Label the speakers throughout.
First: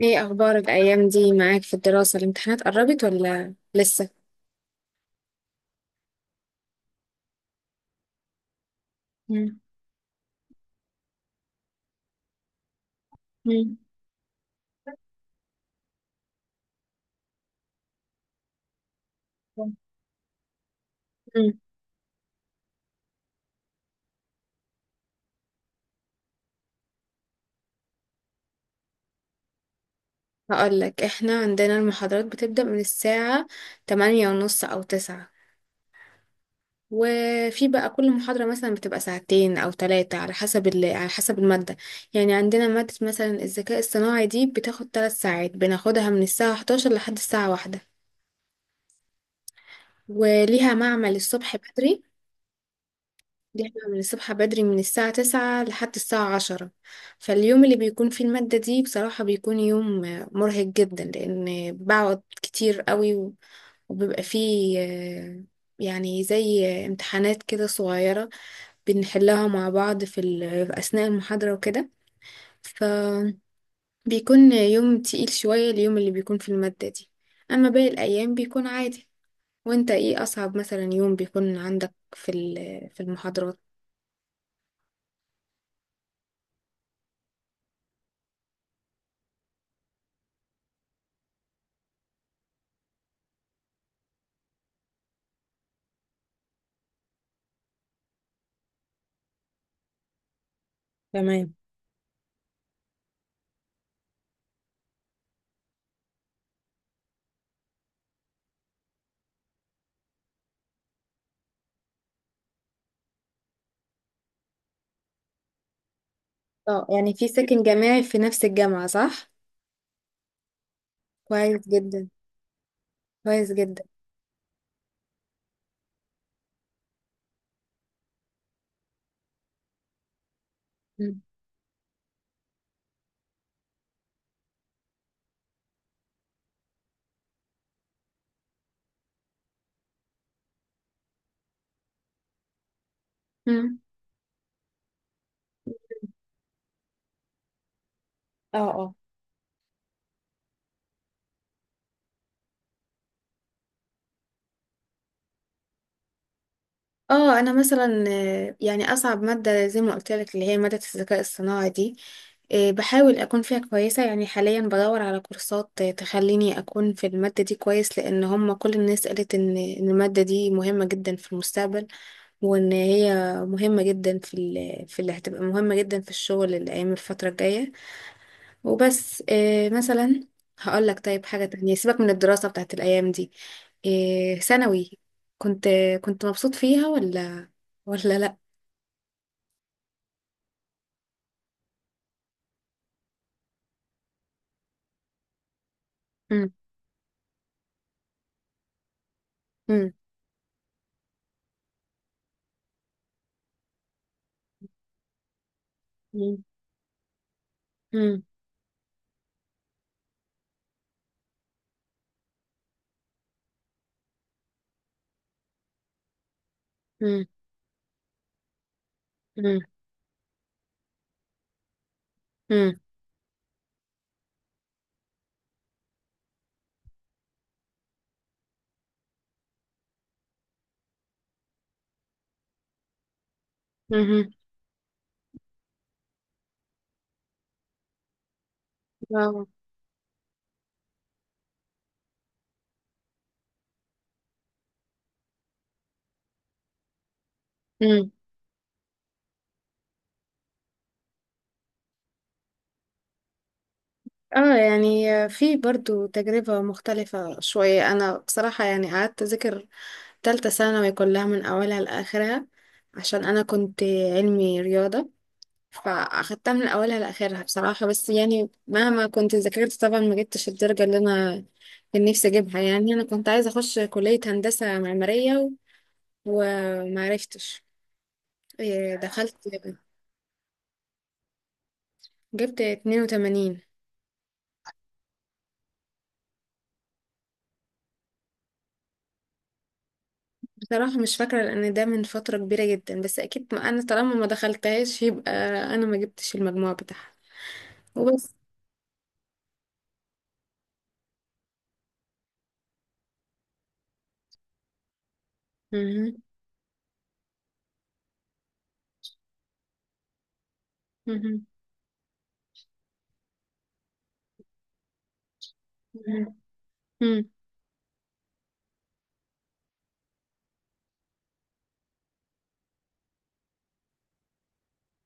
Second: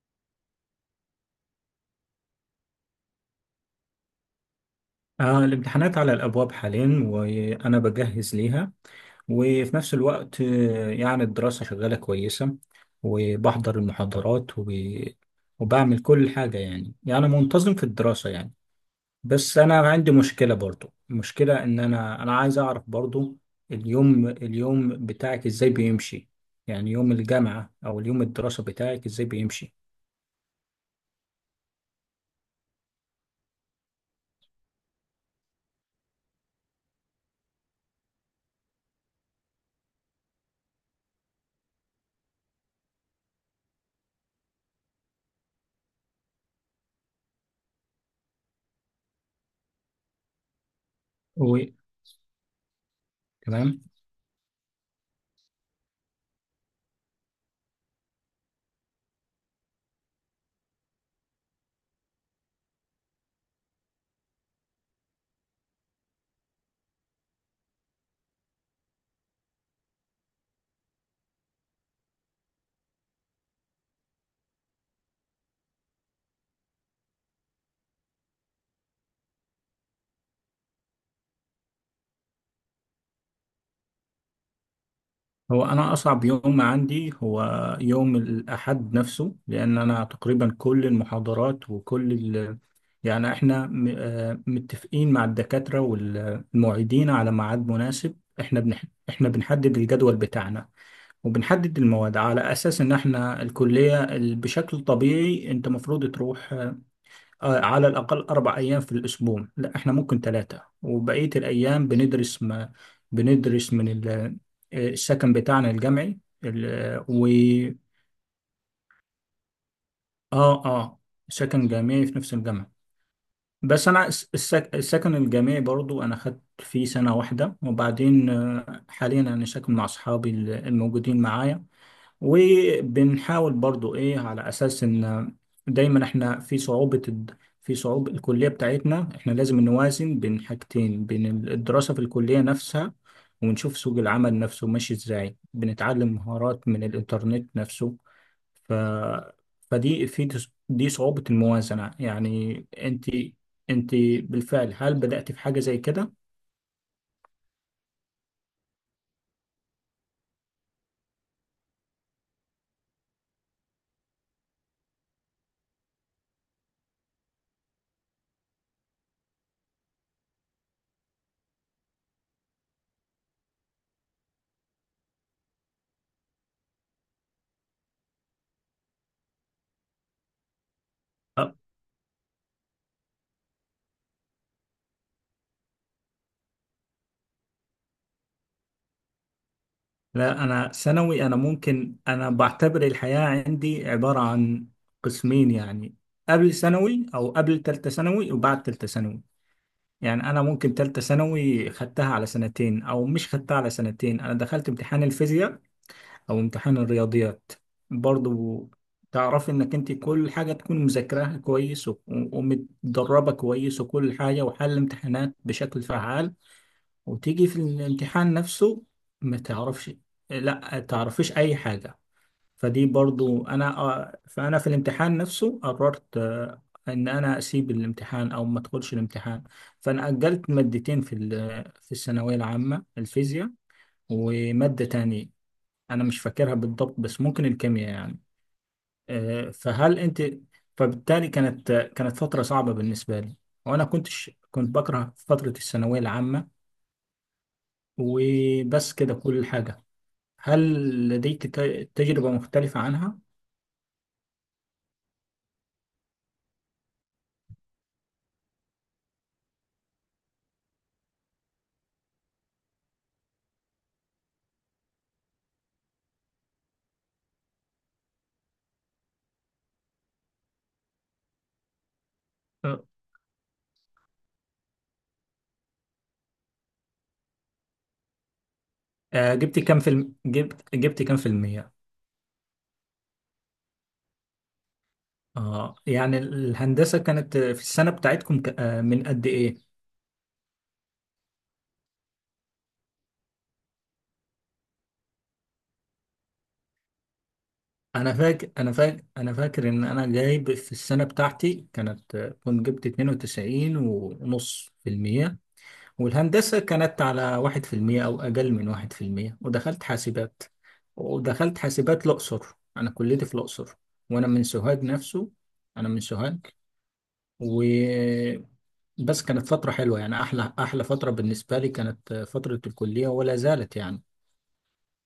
Speaker 1: ايه اخبار الايام دي معاك في الدراسة؟ الامتحانات قربت ولا لسه؟
Speaker 2: الامتحانات على الأبواب حاليا، وأنا بجهز ليها.
Speaker 1: مم.
Speaker 2: وفي نفس الوقت يعني الدراسة شغالة كويسة،
Speaker 1: مم.
Speaker 2: وبحضر المحاضرات وبعمل كل حاجة، يعني منتظم في الدراسة يعني. بس أنا عندي مشكلة، برضو
Speaker 1: امم
Speaker 2: المشكلة إن أنا عايز أعرف برضو اليوم بتاعك إزاي بيمشي، يعني يوم الجامعة أو اليوم الدراسة بتاعك إزاي بيمشي.
Speaker 1: هقول لك، احنا عندنا المحاضرات بتبدأ من الساعة تمانية ونص او تسعة. وفي بقى كل محاضرة مثلا بتبقى ساعتين او ثلاثة على حسب على حسب المادة. يعني عندنا مادة مثلا الذكاء الصناعي دي بتاخد ثلاث ساعات، بناخدها من الساعة 11 لحد الساعة واحدة، وليها معمل الصبح
Speaker 2: و...
Speaker 1: بدري. دي
Speaker 2: تمام.
Speaker 1: احنا بنصحى بدري من الساعة تسعة لحد الساعة عشرة. فاليوم اللي بيكون فيه المادة دي بصراحة بيكون يوم مرهق جدا، لأن بقعد كتير قوي وبيبقى فيه يعني زي امتحانات كده صغيرة بنحلها مع بعض في أثناء المحاضرة وكده. فبيكون يوم تقيل شوية اليوم اللي بيكون في المادة دي. أما باقي الأيام بيكون عادي. وانت ايه أصعب مثلا يوم بيكون عندك في المحاضرات؟
Speaker 2: هو أنا أصعب يوم عندي هو يوم الأحد نفسه، لأن أنا تقريبا كل المحاضرات وكل يعني إحنا م... آه، متفقين مع الدكاترة والمعيدين على ميعاد مناسب. إحنا إحنا بنحدد الجدول بتاعنا،
Speaker 1: تمام.
Speaker 2: وبنحدد المواد على أساس إن إحنا الكلية بشكل طبيعي أنت مفروض تروح على الأقل 4 أيام في الأسبوع. لا، إحنا ممكن ثلاثة، وبقية الأيام بندرس ما بندرس من السكن بتاعنا الجامعي، ال-
Speaker 1: اه،
Speaker 2: آه،
Speaker 1: يعني
Speaker 2: و
Speaker 1: في سكن جامعي في نفس الجامعة، صح؟
Speaker 2: آه آه،
Speaker 1: كويس
Speaker 2: سكن جامعي
Speaker 1: جدا.
Speaker 2: في نفس الجامعة.
Speaker 1: كويس جدا.
Speaker 2: بس أنا السكن الجامعي برضو، أنا خدت فيه سنة واحدة، وبعدين حاليا أنا ساكن مع أصحابي
Speaker 1: مم.
Speaker 2: الموجودين معايا. وبنحاول برضو ايه، على اساس ان دايما احنا في في صعوبة الكلية بتاعتنا، احنا لازم نوازن بين حاجتين: بين الدراسة في الكلية نفسها، ونشوف
Speaker 1: مم.
Speaker 2: سوق العمل نفسه ماشي ازاي. بنتعلم مهارات من الانترنت نفسه.
Speaker 1: اه،
Speaker 2: ف...
Speaker 1: اه.
Speaker 2: فدي في دي صعوبة الموازنة. يعني انت بالفعل هل بدأت في حاجة زي كده؟
Speaker 1: اه، انا مثلا يعني اصعب مادة زي ما قلت لك اللي هي مادة الذكاء الصناعي دي، بحاول اكون فيها كويسة. يعني حاليا بدور على كورسات تخليني اكون في المادة دي كويس، لان هم كل الناس قالت إن المادة دي مهمة جدا في المستقبل، وان هي مهمة جدا في اللي هتبقى مهمة جدا في الشغل الايام الفترة الجاية. وبس إيه مثلا، هقول لك طيب حاجة تانية. سيبك من الدراسة بتاعت الأيام دي، إيه ثانوي؟ كنت كنت مبسوط فيها ولا ولا لأ؟
Speaker 2: لا، أنا ثانوي، أنا ممكن أنا بعتبر الحياة عندي عبارة عن قسمين يعني:
Speaker 1: مم،
Speaker 2: قبل ثانوي أو قبل تالتة ثانوي، وبعد تالتة ثانوي.
Speaker 1: مم،
Speaker 2: يعني أنا ممكن تالتة ثانوي خدتها على سنتين أو مش خدتها على سنتين. أنا دخلت امتحان الفيزياء أو
Speaker 1: مم،
Speaker 2: امتحان الرياضيات
Speaker 1: مم،
Speaker 2: برضو. تعرف إنك أنت كل حاجة تكون مذاكراها كويس ومتدربة كويس وكل حاجة، وحل امتحانات بشكل فعال،
Speaker 1: مم،
Speaker 2: وتيجي في الامتحان نفسه ما
Speaker 1: مم،
Speaker 2: تعرفش، لا تعرفيش اي حاجة. فدي برضو انا، فانا في الامتحان نفسه قررت ان انا اسيب الامتحان او ما ادخلش الامتحان. فانا اجلت مادتين في في الثانوية العامة: الفيزياء
Speaker 1: مم، مم،
Speaker 2: ومادة تانية انا مش فاكرها بالضبط، بس ممكن الكيمياء يعني.
Speaker 1: واو.
Speaker 2: آه، فهل انت فبالتالي كانت فترة صعبة بالنسبة لي، وانا كنتش كنت بكره فترة الثانوية العامة.
Speaker 1: مم.
Speaker 2: وبس كده كل حاجة. هل لديك تجربة مختلفة عنها؟
Speaker 1: اه، يعني في برضو تجربة مختلفة شوية. أنا بصراحة يعني قعدت أذاكر تالتة ثانوي كلها من أولها لآخرها، عشان أنا كنت علمي رياضة. فاخدتها من اولها لاخرها بصراحه. بس يعني مهما كنت ذاكرت طبعا ما جبتش الدرجه اللي انا كان نفسي اجيبها.
Speaker 2: آه.
Speaker 1: يعني انا كنت عايزه اخش كليه هندسه معماريه وما عرفتش. إيه، دخلت،
Speaker 2: جبت كام في جبت كام في المية؟
Speaker 1: جبت 82.
Speaker 2: اه، يعني الهندسة كانت في السنة بتاعتكم ك... آه، من قد ايه؟
Speaker 1: بصراحه مش فاكره لان ده من فتره كبيره جدا، بس اكيد ما انا طالما ما دخلتهاش يبقى انا ما جبتش المجموع بتاعها.
Speaker 2: انا
Speaker 1: وبس.
Speaker 2: فاكر انا فاكر انا فاكر ان انا جايب في السنة بتاعتي، كانت كنت جبت 92 ونص في المية.
Speaker 1: مهم.
Speaker 2: والهندسة كانت على واحد في المية او اقل من واحد في المية، ودخلت حاسبات،
Speaker 1: مهم.
Speaker 2: ودخلت حاسبات الاقصر. انا كليتي في الاقصر، وانا من سوهاج نفسه. انا من سوهاج
Speaker 1: مهم.
Speaker 2: وبس. كانت فترة حلوة، يعني أحلى أحلى فترة بالنسبة لي كانت فترة الكلية، ولا زالت يعني.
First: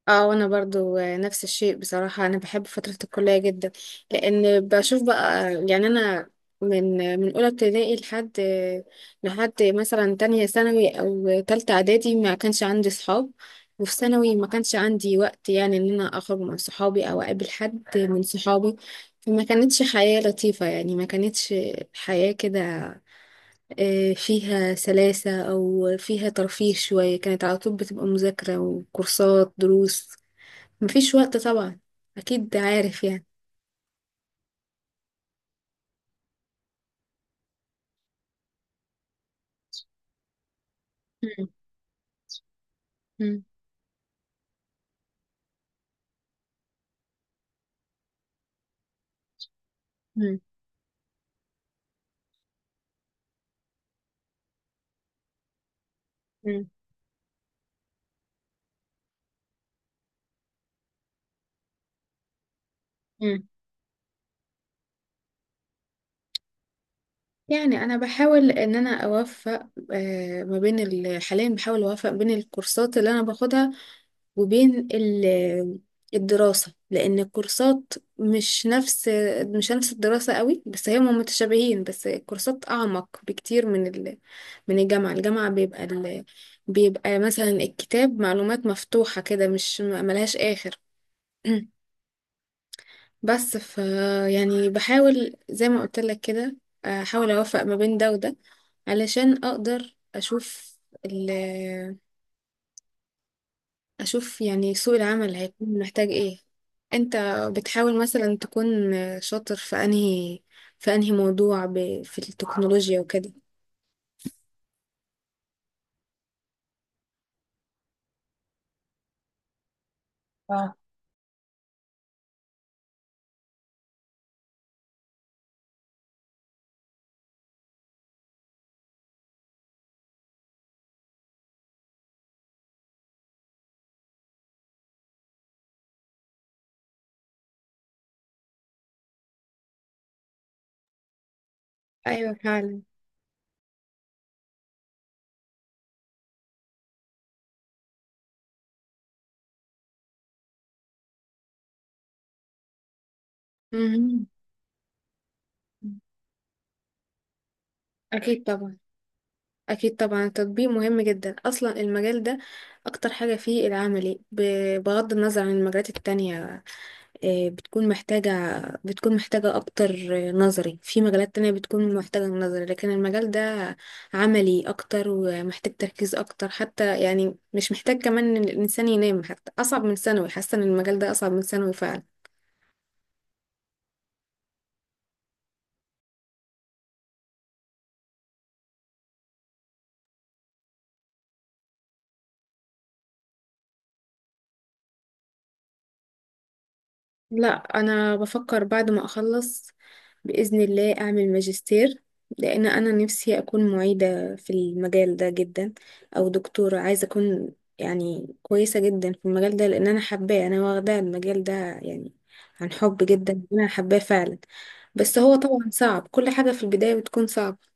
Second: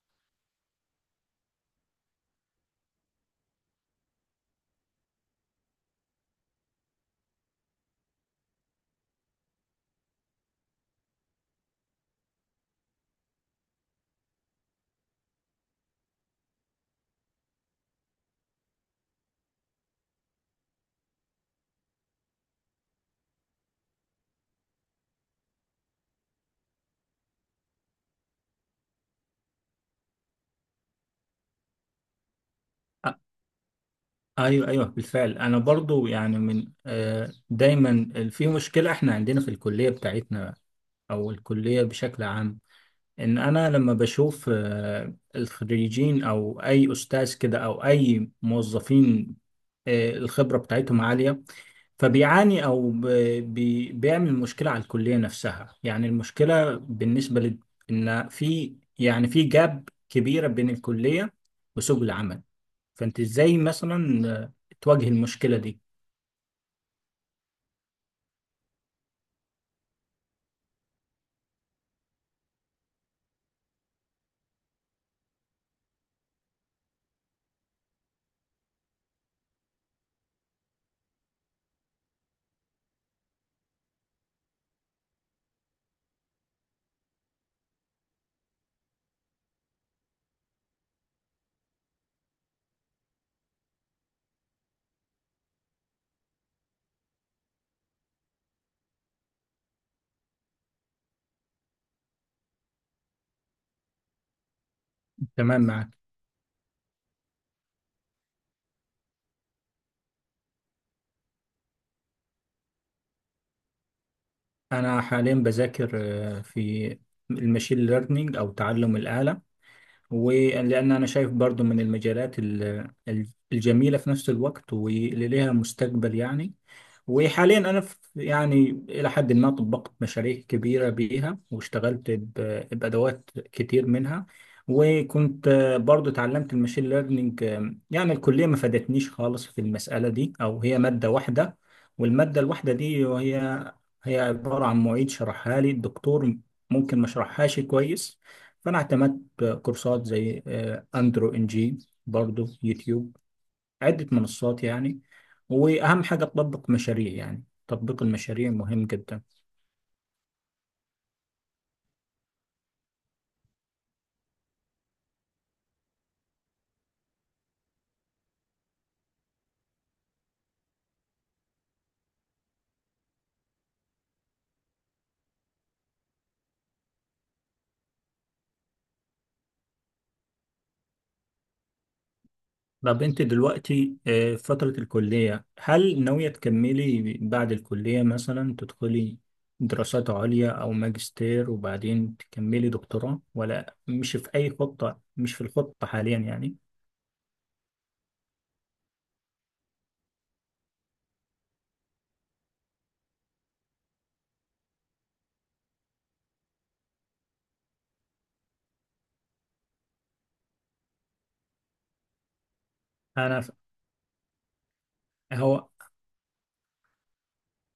Speaker 1: اه، وانا برضو نفس الشيء. بصراحة انا بحب فترة الكلية جدا، لان بشوف بقى. يعني انا من اولى ابتدائي لحد لحد مثلا تانية ثانوي او تالتة اعدادي ما كانش عندي صحاب. وفي ثانوي ما كانش عندي وقت يعني ان انا اخرج مع صحابي او اقابل حد من صحابي. فما كانتش حياة لطيفة، يعني ما كانتش حياة كده فيها سلاسة او فيها ترفيه شوية. كانت على طول بتبقى مذاكرة وكورسات دروس، مفيش وقت طبعا، اكيد عارف
Speaker 2: أ-
Speaker 1: يعني.
Speaker 2: أيوه، أيوه، بالفعل. أنا برضو يعني من دايما في مشكلة. إحنا عندنا في الكلية بتاعتنا أو
Speaker 1: مم.
Speaker 2: الكلية بشكل عام، إن
Speaker 1: مم.
Speaker 2: أنا لما بشوف الخريجين أو أي أستاذ كده أو أي موظفين،
Speaker 1: مم.
Speaker 2: الخبرة بتاعتهم عالية، فبيعاني بيعمل مشكله على الكليه نفسها. يعني
Speaker 1: مم.
Speaker 2: المشكله بالنسبه ان في، يعني في جاب كبيره بين الكليه وسوق العمل. فانت
Speaker 1: مم.
Speaker 2: ازاي مثلا تواجه المشكله دي؟
Speaker 1: يعني انا بحاول ان انا اوفق ما بين حاليا بحاول اوفق بين الكورسات اللي انا باخدها وبين الدراسة. لان الكورسات مش نفس مش نفس الدراسة قوي، بس هم متشابهين. بس الكورسات اعمق بكتير من الجامعة. الجامعة بيبقى مثلا الكتاب معلومات مفتوحة كده مش ملهاش اخر. بس ف يعني بحاول زي ما قلت لك كده، احاول اوفق ما بين ده وده علشان اقدر اشوف ال اشوف يعني سوق العمل
Speaker 2: تمام،
Speaker 1: هيكون
Speaker 2: معاك.
Speaker 1: محتاج ايه. انت بتحاول مثلا تكون شاطر في انهي في انهي موضوع في التكنولوجيا وكده؟
Speaker 2: انا حاليا بذاكر في المشين ليرنينج او تعلم الاله،
Speaker 1: اه،
Speaker 2: ولأن أنا شايف برضو من المجالات الجميلة في نفس الوقت، واللي ليها مستقبل يعني. وحاليا أنا في يعني إلى حد ما طبقت مشاريع كبيرة بيها، واشتغلت بأدوات كتير منها. وكنت برضو اتعلمت الماشين ليرنينج. يعني الكلية ما فادتنيش خالص في المسألة دي، أو هي مادة واحدة،
Speaker 1: ايوه
Speaker 2: والمادة الواحدة
Speaker 1: فعلا.
Speaker 2: دي هي عبارة عن معيد شرحها لي الدكتور، ممكن ما شرحهاش كويس. فأنا اعتمدت كورسات زي اندرو ان جي، برضو يوتيوب، عدة
Speaker 1: مهم.
Speaker 2: منصات يعني. واهم حاجة تطبق مشاريع، يعني تطبيق
Speaker 1: اكيد
Speaker 2: المشاريع
Speaker 1: طبعا،
Speaker 2: مهم جدا.
Speaker 1: اكيد طبعا التطبيق مهم جدا. اصلا المجال ده اكتر حاجه فيه العملي، بغض النظر عن المجالات التانية. آه، بتكون محتاجة بتكون محتاجة أكتر نظري في مجالات تانية بتكون محتاجة نظري، لكن المجال ده عملي أكتر ومحتاج تركيز أكتر حتى. يعني مش محتاج كمان إن الإنسان ينام. حتى أصعب من ثانوي، حاسة إن المجال ده أصعب من ثانوي فعلا.
Speaker 2: طب انت دلوقتي في فترة الكلية، هل ناوية تكملي بعد الكلية مثلا تدخلي دراسات عليا او ماجستير، وبعدين تكملي دكتوراه، ولا مش في اي خطة؟ مش في الخطة حاليا يعني.
Speaker 1: لا، أنا بفكر بعد ما أخلص بإذن الله أعمل ماجستير، لأن أنا نفسي أكون معيدة في المجال ده جدا، أو دكتورة. عايزة أكون يعني كويسة جدا في المجال ده، لأن أنا حباه. أنا واخدة المجال ده يعني عن حب
Speaker 2: انا
Speaker 1: جدا،
Speaker 2: ف-
Speaker 1: أنا حباه فعلا. بس هو
Speaker 2: هو
Speaker 1: طبعا صعب، كل حاجة في البداية بتكون صعبة.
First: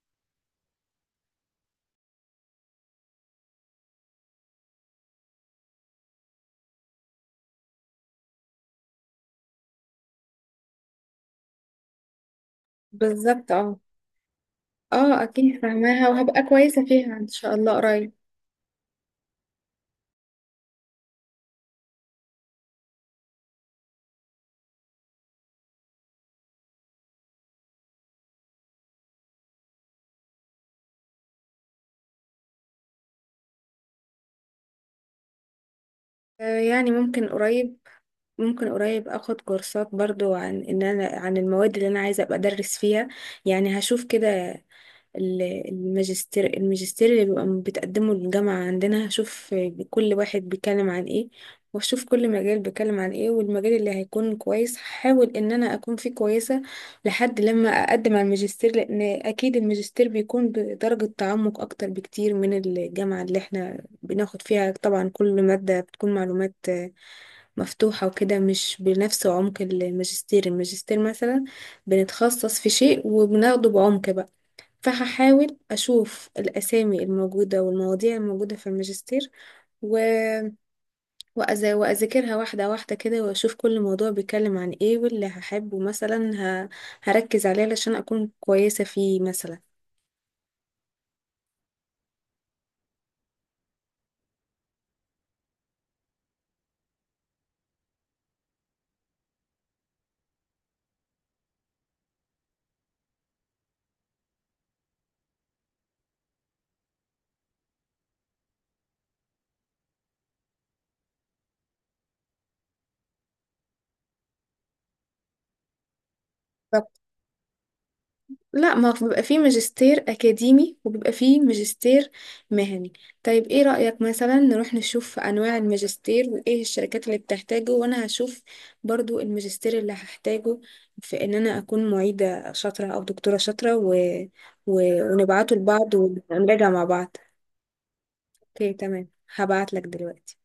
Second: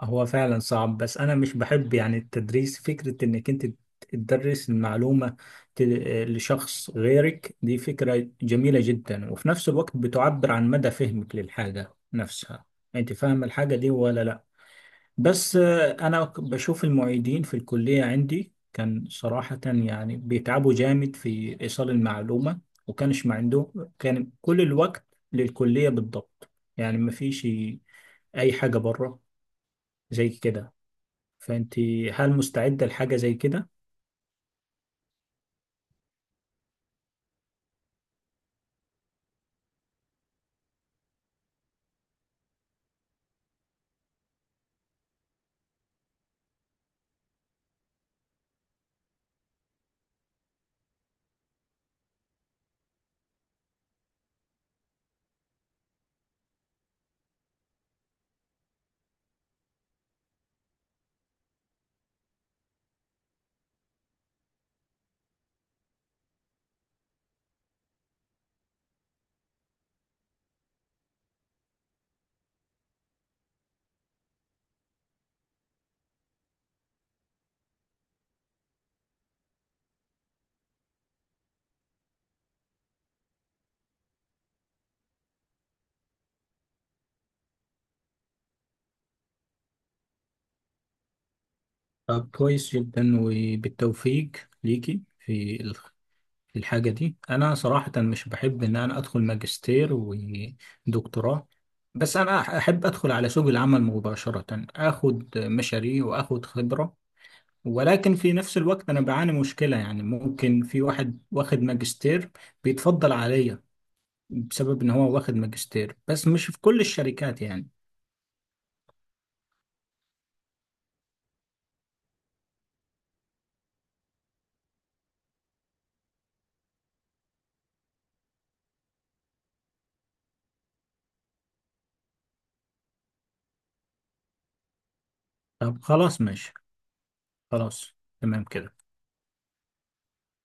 Speaker 2: هو فعلا صعب، بس انا مش بحب يعني التدريس. فكرة انك انت تدرس المعلومة ت- لشخص غيرك، دي فكرة جميلة جدا، وفي نفس الوقت بتعبر عن مدى فهمك للحاجة نفسها. انت فاهم
Speaker 1: بالظبط،
Speaker 2: الحاجة
Speaker 1: اه.
Speaker 2: دي ولا لا.
Speaker 1: اه
Speaker 2: بس
Speaker 1: أكيد فاهماها،
Speaker 2: انا
Speaker 1: وهبقى كويسة
Speaker 2: بشوف
Speaker 1: فيها إن
Speaker 2: المعيدين
Speaker 1: شاء
Speaker 2: في
Speaker 1: الله
Speaker 2: الكلية
Speaker 1: قريب.
Speaker 2: عندي، كان صراحة يعني بيتعبوا جامد في ايصال المعلومة. وكانش ما عندهم كان كل الوقت للكلية بالضبط، يعني ما فيش اي حاجة بره زي كده. فانت هل مستعدة لحاجة زي كده؟
Speaker 1: يعني ممكن قريب، ممكن قريب اخد كورسات برضو عن ان انا عن المواد اللي انا عايزه ابقى ادرس فيها. يعني هشوف كده ال- الماجستير اللي بيبقى بتقدمه الجامعة عندنا. هشوف كل واحد بيتكلم عن ايه، واشوف كل مجال بيتكلم عن ايه، والمجال اللي هيكون كويس هحاول ان انا اكون فيه كويسة لحد لما اقدم على الماجستير. لان اكيد الماجستير بيكون بدرجة تعمق اكتر بكتير من الجامعة. اللي احنا بناخد فيها طبعا كل مادة بتكون معلومات مفتوحة وكده، مش بنفس عمق الماجستير. الماجستير مثلا بنتخصص في شيء وبناخده بعمق بقى. فهحاول أشوف الأسامي الموجودة والمواضيع الموجودة في الماجستير و... وأذاكرها واحدة واحدة كده، وأشوف كل موضوع بيتكلم عن إيه، واللي هحبه مثلا ه... هركز عليه علشان أكون كويسة فيه مثلا.
Speaker 2: طب كويس جدا، وبالتوفيق ليكي في في الحاجة دي. أنا صراحة مش بحب إن أنا أدخل ماجستير ودكتوراه، بس أنا أحب أدخل على سوق العمل مباشرة، أخد مشاريع وأخد خبرة. ولكن في نفس الوقت أنا بعاني مشكلة، يعني ممكن في واحد واخد ماجستير بيتفضل عليا بسبب إن هو واخد ماجستير، بس مش في كل الشركات يعني.
Speaker 1: لا، ما هو بيبقى فيه ماجستير أكاديمي وبيبقى فيه ماجستير مهني. طيب إيه رأيك مثلا نروح نشوف أنواع الماجستير وإيه الشركات اللي بتحتاجه، وأنا هشوف برضو الماجستير اللي هحتاجه في إن أنا أكون معيدة شاطرة أو دكتورة شاطرة، و... ونبعته
Speaker 2: طب
Speaker 1: لبعض
Speaker 2: خلاص، ماشي.
Speaker 1: ونراجع مع بعض.
Speaker 2: خلاص. تمام
Speaker 1: أوكي
Speaker 2: كده.
Speaker 1: تمام، هبعت لك دلوقتي.